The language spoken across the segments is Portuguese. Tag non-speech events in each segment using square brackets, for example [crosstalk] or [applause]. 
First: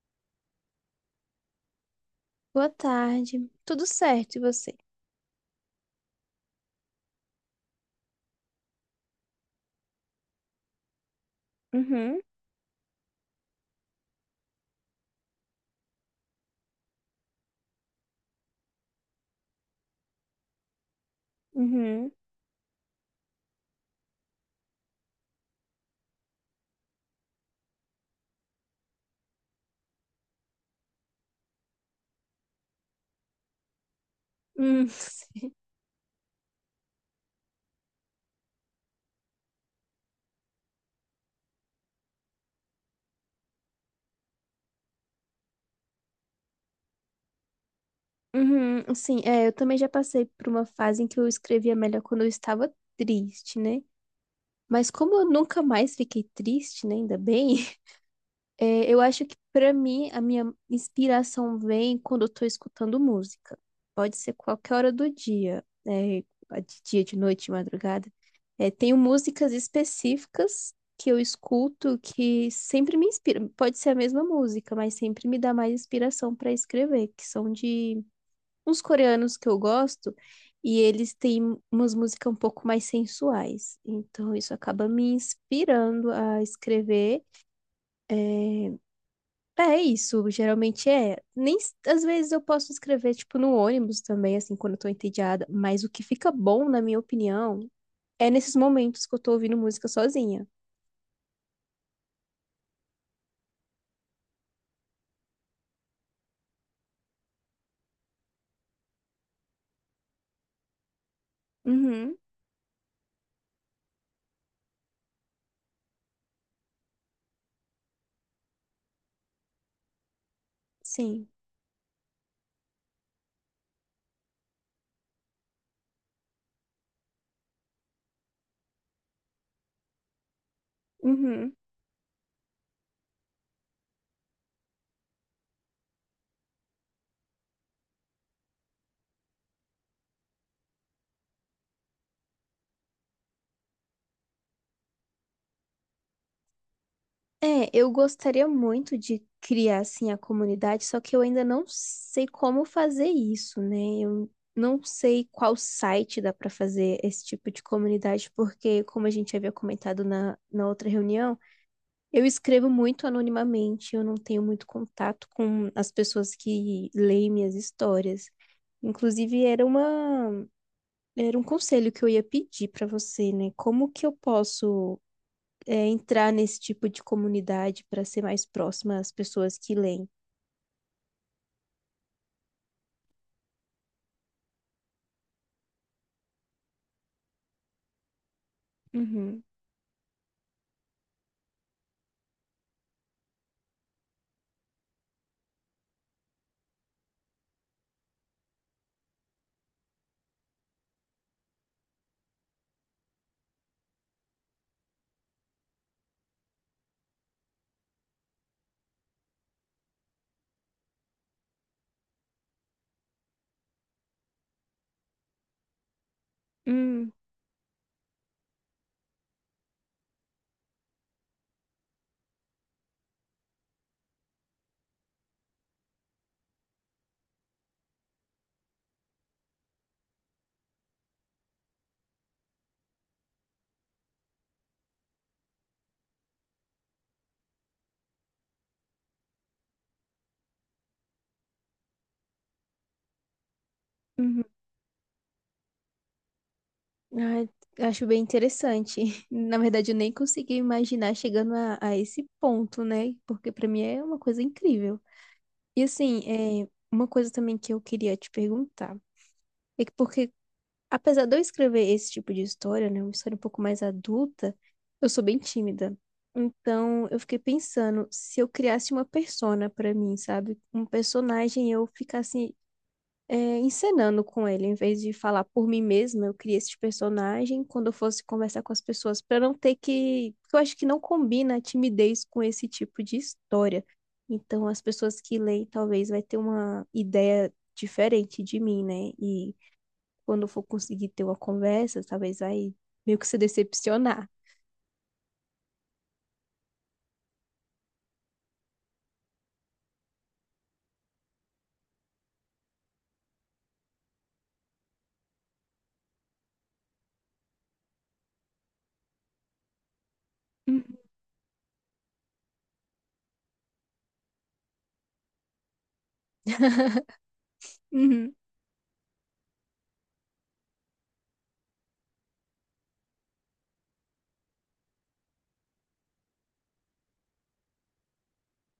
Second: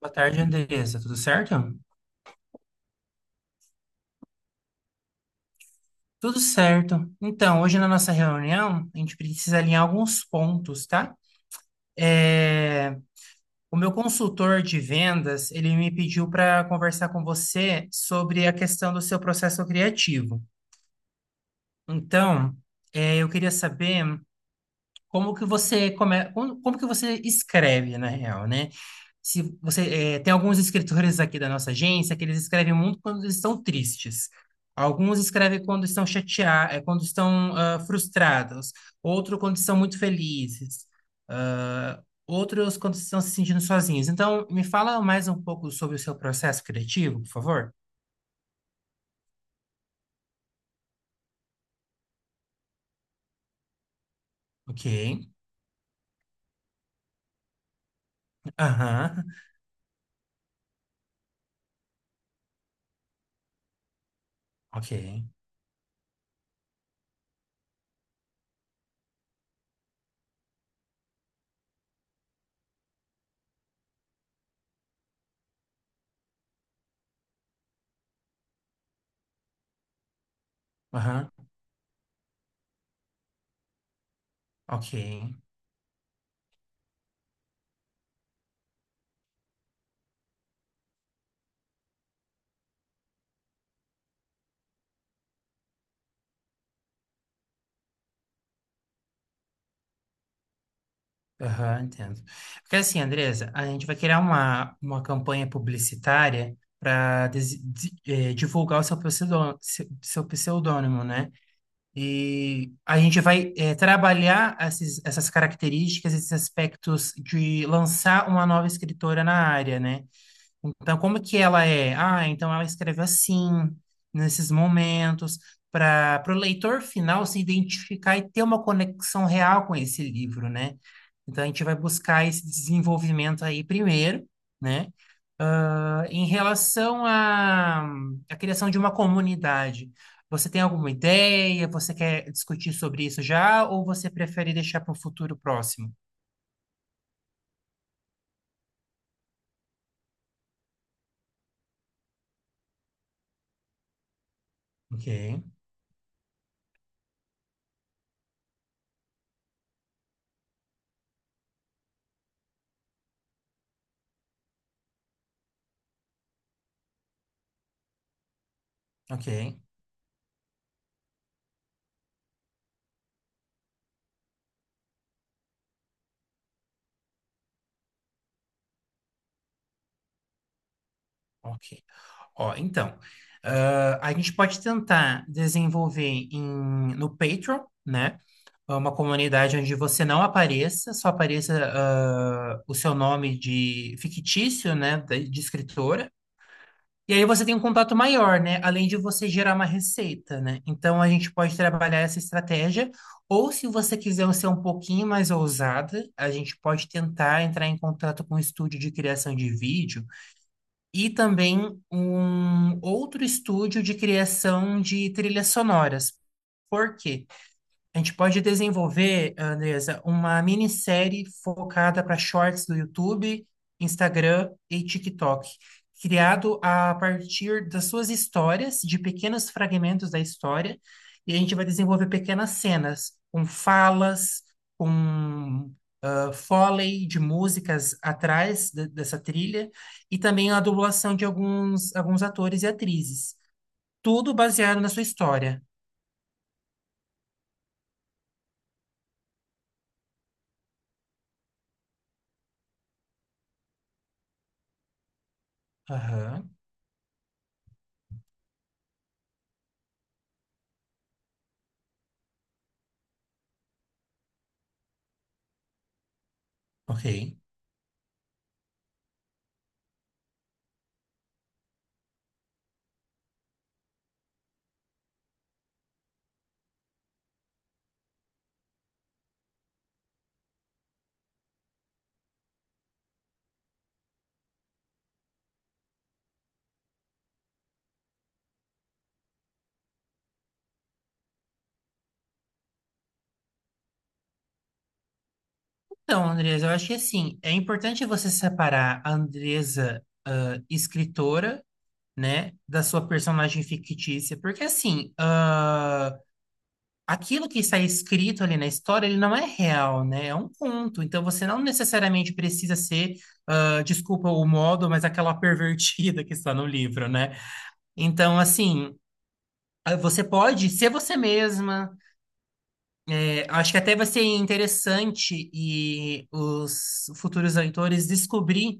Boa tarde, Andressa. Tudo certo? Boa tarde. Tudo certo, e você? Tudo certo. Então, hoje na nossa reunião, a gente precisa alinhar alguns pontos, tá? Uhum. É, O meu consultor de vendas, ele me pediu para conversar com você sobre a questão do seu processo criativo. Uhum. Então, eu queria saber como que você como que você escreve, na real, né? Se você tem alguns escritores aqui da nossa agência que eles escrevem muito quando eles estão tristes. Hum. Alguns [laughs] escrevem quando estão chateados, quando estão frustrados. Outro quando estão muito felizes. Ah, outros quando estão se sentindo sozinhos. Então, me fala mais um pouco sobre o seu processo criativo, por favor. Uhum, sim, é, eu também já passei por uma fase em que eu escrevia melhor quando eu estava triste, né? Ok. Mas como eu nunca mais fiquei triste, né? Ainda bem. É, eu acho Aham. que pra mim a minha inspiração vem quando eu tô escutando música. Pode ser qualquer hora Ok. do dia, né? De dia, de noite, de madrugada. É, tenho músicas específicas que eu escuto que sempre me inspiram. Pode ser a mesma música, mas sempre me dá mais inspiração pra escrever, que são de uns coreanos que eu gosto e eles Aham. têm umas músicas um pouco mais sensuais. Então isso acaba me Ok. inspirando a escrever. É, é isso, geralmente é. Nem s- Às vezes eu posso escrever tipo no ônibus também, assim, quando eu tô entediada, mas o que fica bom, na minha opinião, é nesses momentos que eu tô ouvindo música sozinha. Aham, entendo. Porque assim, Andresa, a gente vai criar uma campanha publicitária para divulgar o seu pseudônimo, seu pseudônimo, né? Uhum. E a gente vai trabalhar essas características, esses aspectos de lançar uma nova escritora na área, né? Então, como Sim. que ela é? Ah, então ela escreve assim, nesses momentos, para o leitor final se identificar e ter uma conexão real com esse livro, né? Então, a Uhum. gente vai buscar esse desenvolvimento aí primeiro, né? Em relação à criação de uma comunidade, você tem alguma ideia? Você quer discutir sobre isso já? Ou você prefere deixar para o futuro próximo? É, eu gostaria muito de criar assim a comunidade, só que eu ainda não sei como fazer isso, né? Eu não Ok, sei qual site dá para fazer esse tipo de comunidade, porque como a gente havia comentado na outra reunião, eu escrevo muito anonimamente, eu não tenho muito contato com as pessoas que leem minhas histórias. ok, Inclusive, era uma, era um conselho que eu ia pedir para você, né? Como que eu posso, é, entrar nesse tipo de comunidade para ser mais próxima às pessoas que leem? ok. Ó, então, a gente pode tentar desenvolver no Patreon, né? Uma Uhum. comunidade onde você não apareça, só apareça o seu nome de fictício, né? De escritora. E aí você tem um contato maior, né? Além de você gerar uma receita, né? Então a gente pode trabalhar essa estratégia. Ou se você quiser ser um pouquinho mais ousada, a gente pode tentar entrar em contato com um estúdio de criação de vídeo e também um outro estúdio de criação de trilhas sonoras. Por Hum. quê? A gente pode desenvolver, Andresa, uma minissérie focada para shorts do YouTube, Instagram e TikTok, criado a partir das suas histórias, de pequenos fragmentos da história, e a gente vai desenvolver pequenas cenas, com falas, com foley de músicas atrás dessa trilha, e também a dublagem de alguns atores e atrizes. Tudo Uhum. baseado na sua história. Ah, acho bem interessante. [laughs] Na verdade, eu nem consegui imaginar chegando a esse ponto, né? Porque para mim é uma coisa incrível. E assim, Aham, é, uma coisa também que eu queria te perguntar é que porque, apesar de eu escrever esse tipo de história, né, uma história um pouco mais adulta, eu sou bem tímida. ok. Então, eu fiquei pensando se eu criasse uma persona pra mim, sabe? Um personagem e eu ficasse é, encenando com ele. Em vez de falar por mim mesma, eu criei esse personagem quando eu fosse conversar com as pessoas, para não ter que. Porque eu acho que não combina a timidez com esse tipo de história. Então, as pessoas que leem talvez vai ter uma ideia diferente de mim, né? E quando eu for conseguir ter uma conversa, talvez vai meio que se decepcionar. Então, Andresa, eu acho que assim, é importante você separar a Andresa, escritora, né, da sua personagem fictícia, porque assim, ah, aquilo que está escrito ali na história, ele não é real, né? É um Uhum, conto, então você não necessariamente precisa ser, desculpa o modo, mas aquela [laughs] pervertida que está no livro, né? uhum, Então, assim, você pode ser você mesma, é, acho que até vai ser interessante e os futuros leitores descobrir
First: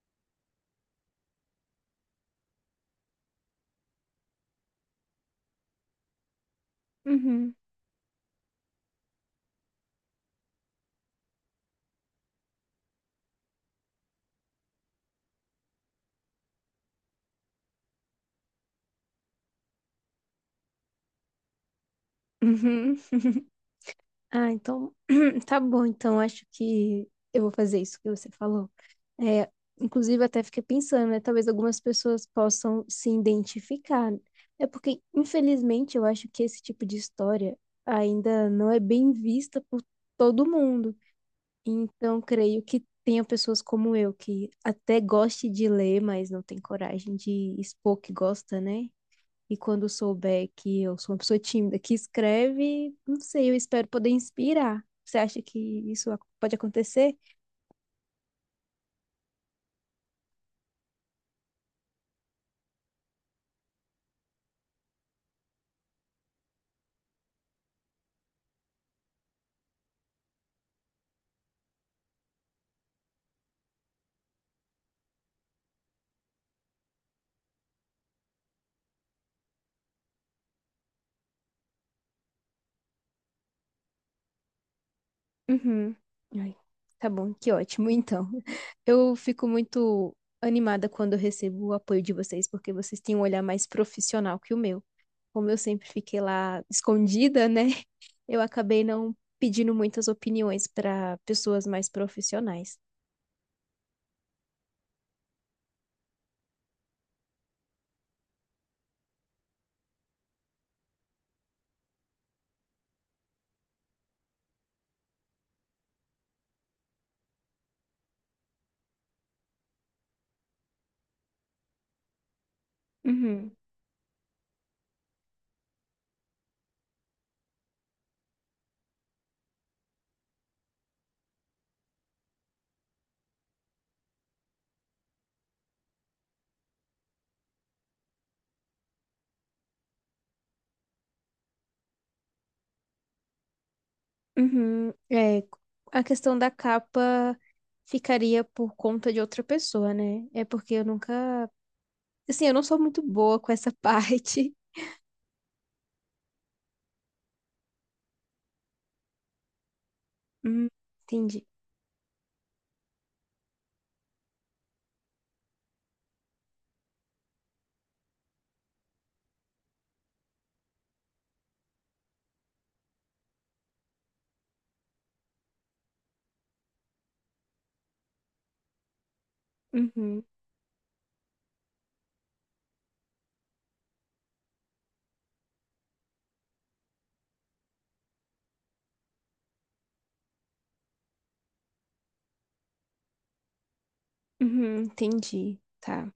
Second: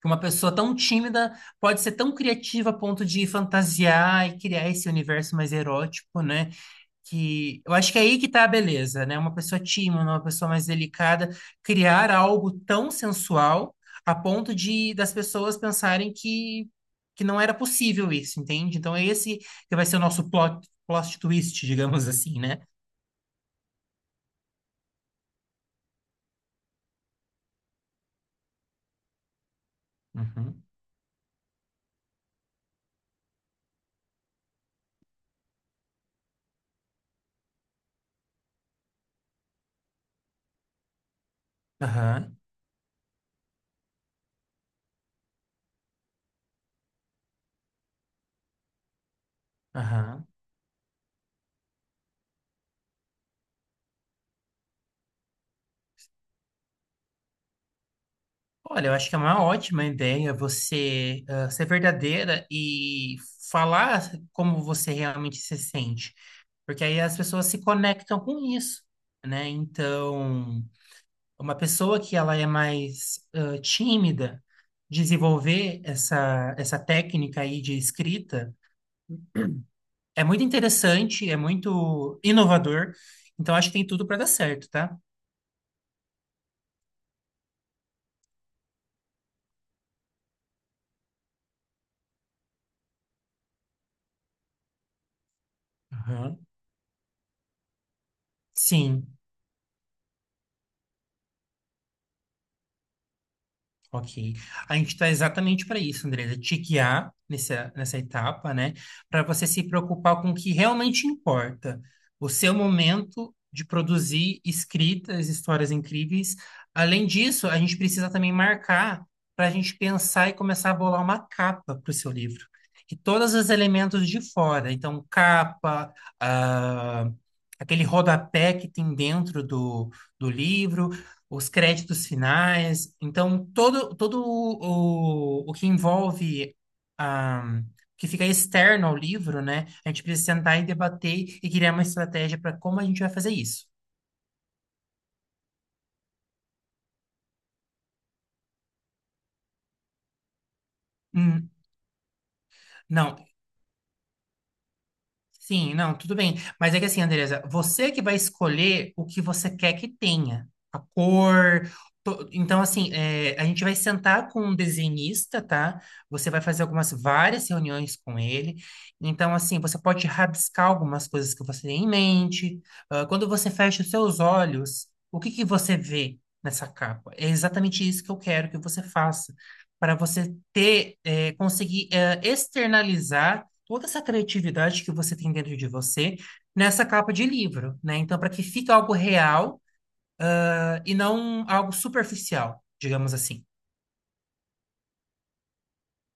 que uma pessoa tão tímida pode ser tão criativa a ponto de fantasiar e criar esse universo mais erótico, né? uhum. Que eu acho que é aí que tá a beleza, né? Uma pessoa tímida, uma pessoa mais delicada, criar algo tão sensual a ponto de das pessoas pensarem que não era possível isso, entende? Então é esse que vai ser o nosso plot twist, [laughs] digamos assim, né? Uhum. Ah, então [clears throat] tá bom. Então acho que eu vou fazer isso que você falou. É, inclusive até fiquei Uhum. pensando, né? Talvez algumas pessoas possam se identificar. É porque, infelizmente, eu acho que esse tipo de história ainda não é bem vista por todo mundo. Então, Aham, creio que tenha pessoas como eu que até goste de ler, mas não tem coragem de expor que gosta, né? E quando aham. souber que eu sou uma pessoa tímida que escreve, não sei, eu espero poder inspirar. Você acha que pode acontecer? Olha, eu acho que é uma ótima ideia você ser verdadeira e falar como você realmente se sente, porque aí as pessoas se conectam com isso, né? Então, uma pessoa que ela é mais tímida, desenvolver essa técnica aí de escrita é muito interessante, é muito inovador, então acho que tem tudo para dar certo, tá? Uhum. Ai, tá bom, que ótimo. Então, [laughs] eu fico muito animada quando eu recebo o apoio de vocês, porque vocês têm um olhar mais profissional que o meu. Como eu sempre fiquei Aham. lá escondida, né? [laughs] Eu acabei não Sim. pedindo muitas opiniões para pessoas mais profissionais. Ok. A gente está exatamente para isso, Andresa, te guiar nessa etapa, né? Para você se preocupar com o que realmente importa. O seu momento de produzir escritas, histórias incríveis. Além disso, a gente precisa também marcar para a gente pensar e começar a bolar uma capa para o seu livro. E todos os Uhum. elementos de fora. Então, capa, ah, aquele rodapé que tem dentro do livro os créditos finais. Então, todo o que envolve, ah, que fica externo ao livro, né? A gente precisa sentar e debater e criar uma estratégia para como a gente vai fazer isso. Uhum, é, a questão da capa ficaria por conta de outra pessoa, né? É porque eu nunca. Hum, Assim, eu não sou muito não, boa com essa [laughs] parte. Sim, não, tudo bem. Mas é que assim, Andresa, você que vai escolher o que você quer que tenha. Hum, A entendi. cor. Então, assim, é, a gente vai sentar com um desenhista, tá? Você vai fazer várias reuniões com ele. Então, assim, você pode rabiscar algumas coisas que você tem em mente. Ah, quando você fecha os seus olhos, o que que você vê nessa capa? É exatamente isso que eu quero que você faça. Para Uhum. você ter, conseguir, externalizar toda essa criatividade que você tem dentro de você nessa capa de livro, né? Então, para que fique algo real, ah, e não algo superficial, digamos assim. Uhum, entendi. Tá.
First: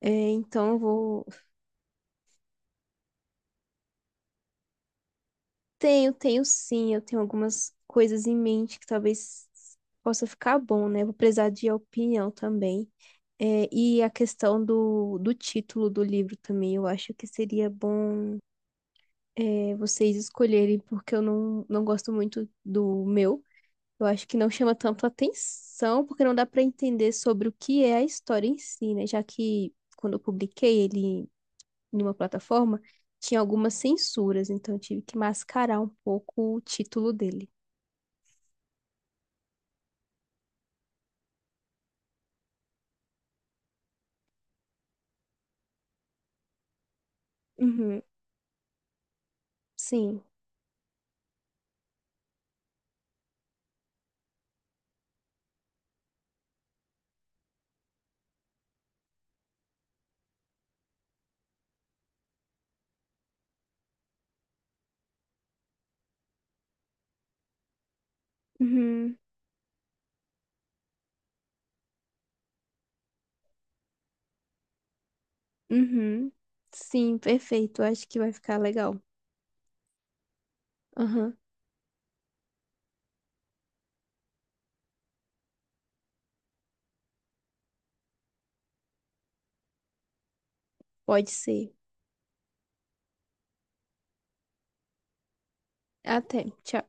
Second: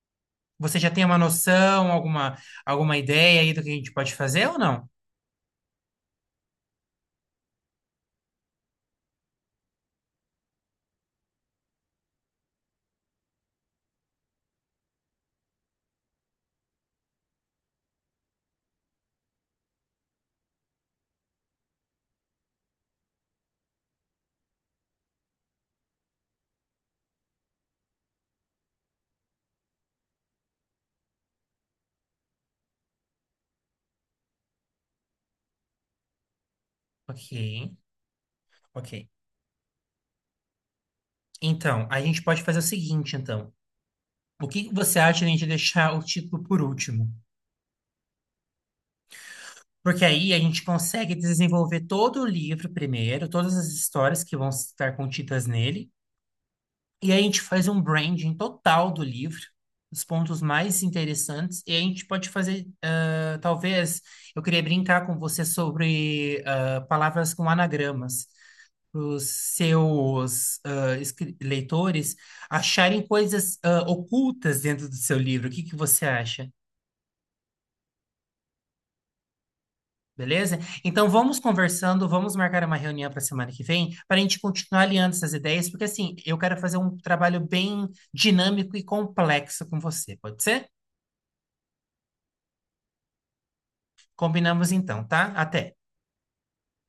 É, então eu Você já tem uma vou. noção, alguma ideia aí do que a gente pode fazer ou não? Tenho, tenho sim. Eu tenho algumas coisas em mente que talvez possa ficar bom, né? Vou precisar de opinião também. É, e a questão do título do livro também, eu acho que seria bom. É, vocês escolherem, porque eu não gosto muito do meu. Eu acho que não chama tanto atenção, porque não dá para entender sobre o que é a história em si, né? Já que quando eu publiquei ele numa plataforma, tinha algumas censuras, então eu tive que mascarar um pouco o título Ok, dele. ok. Então, a gente pode fazer o seguinte, então. O que que você acha de a gente deixar o título por último? Uhum, Porque sim. aí a gente consegue desenvolver todo o livro primeiro, todas as histórias que vão estar contidas nele, e aí a gente faz um branding total do livro, os pontos mais interessantes, e a gente pode fazer, ah, talvez, eu queria brincar com você sobre palavras com anagramas, para Uhum. os seus leitores acharem coisas ocultas dentro do seu livro. O que que você Uhum. acha? Sim, perfeito. Eu acho que vai ficar legal. Beleza? Então Aham, vamos conversando, vamos marcar uma reunião para semana que vem para a gente continuar alinhando essas ideias, porque assim, eu quero fazer um trabalho bem dinâmico e complexo com você, pode ser? pode ser. Combinamos então, tá? Até. Até. Tchau.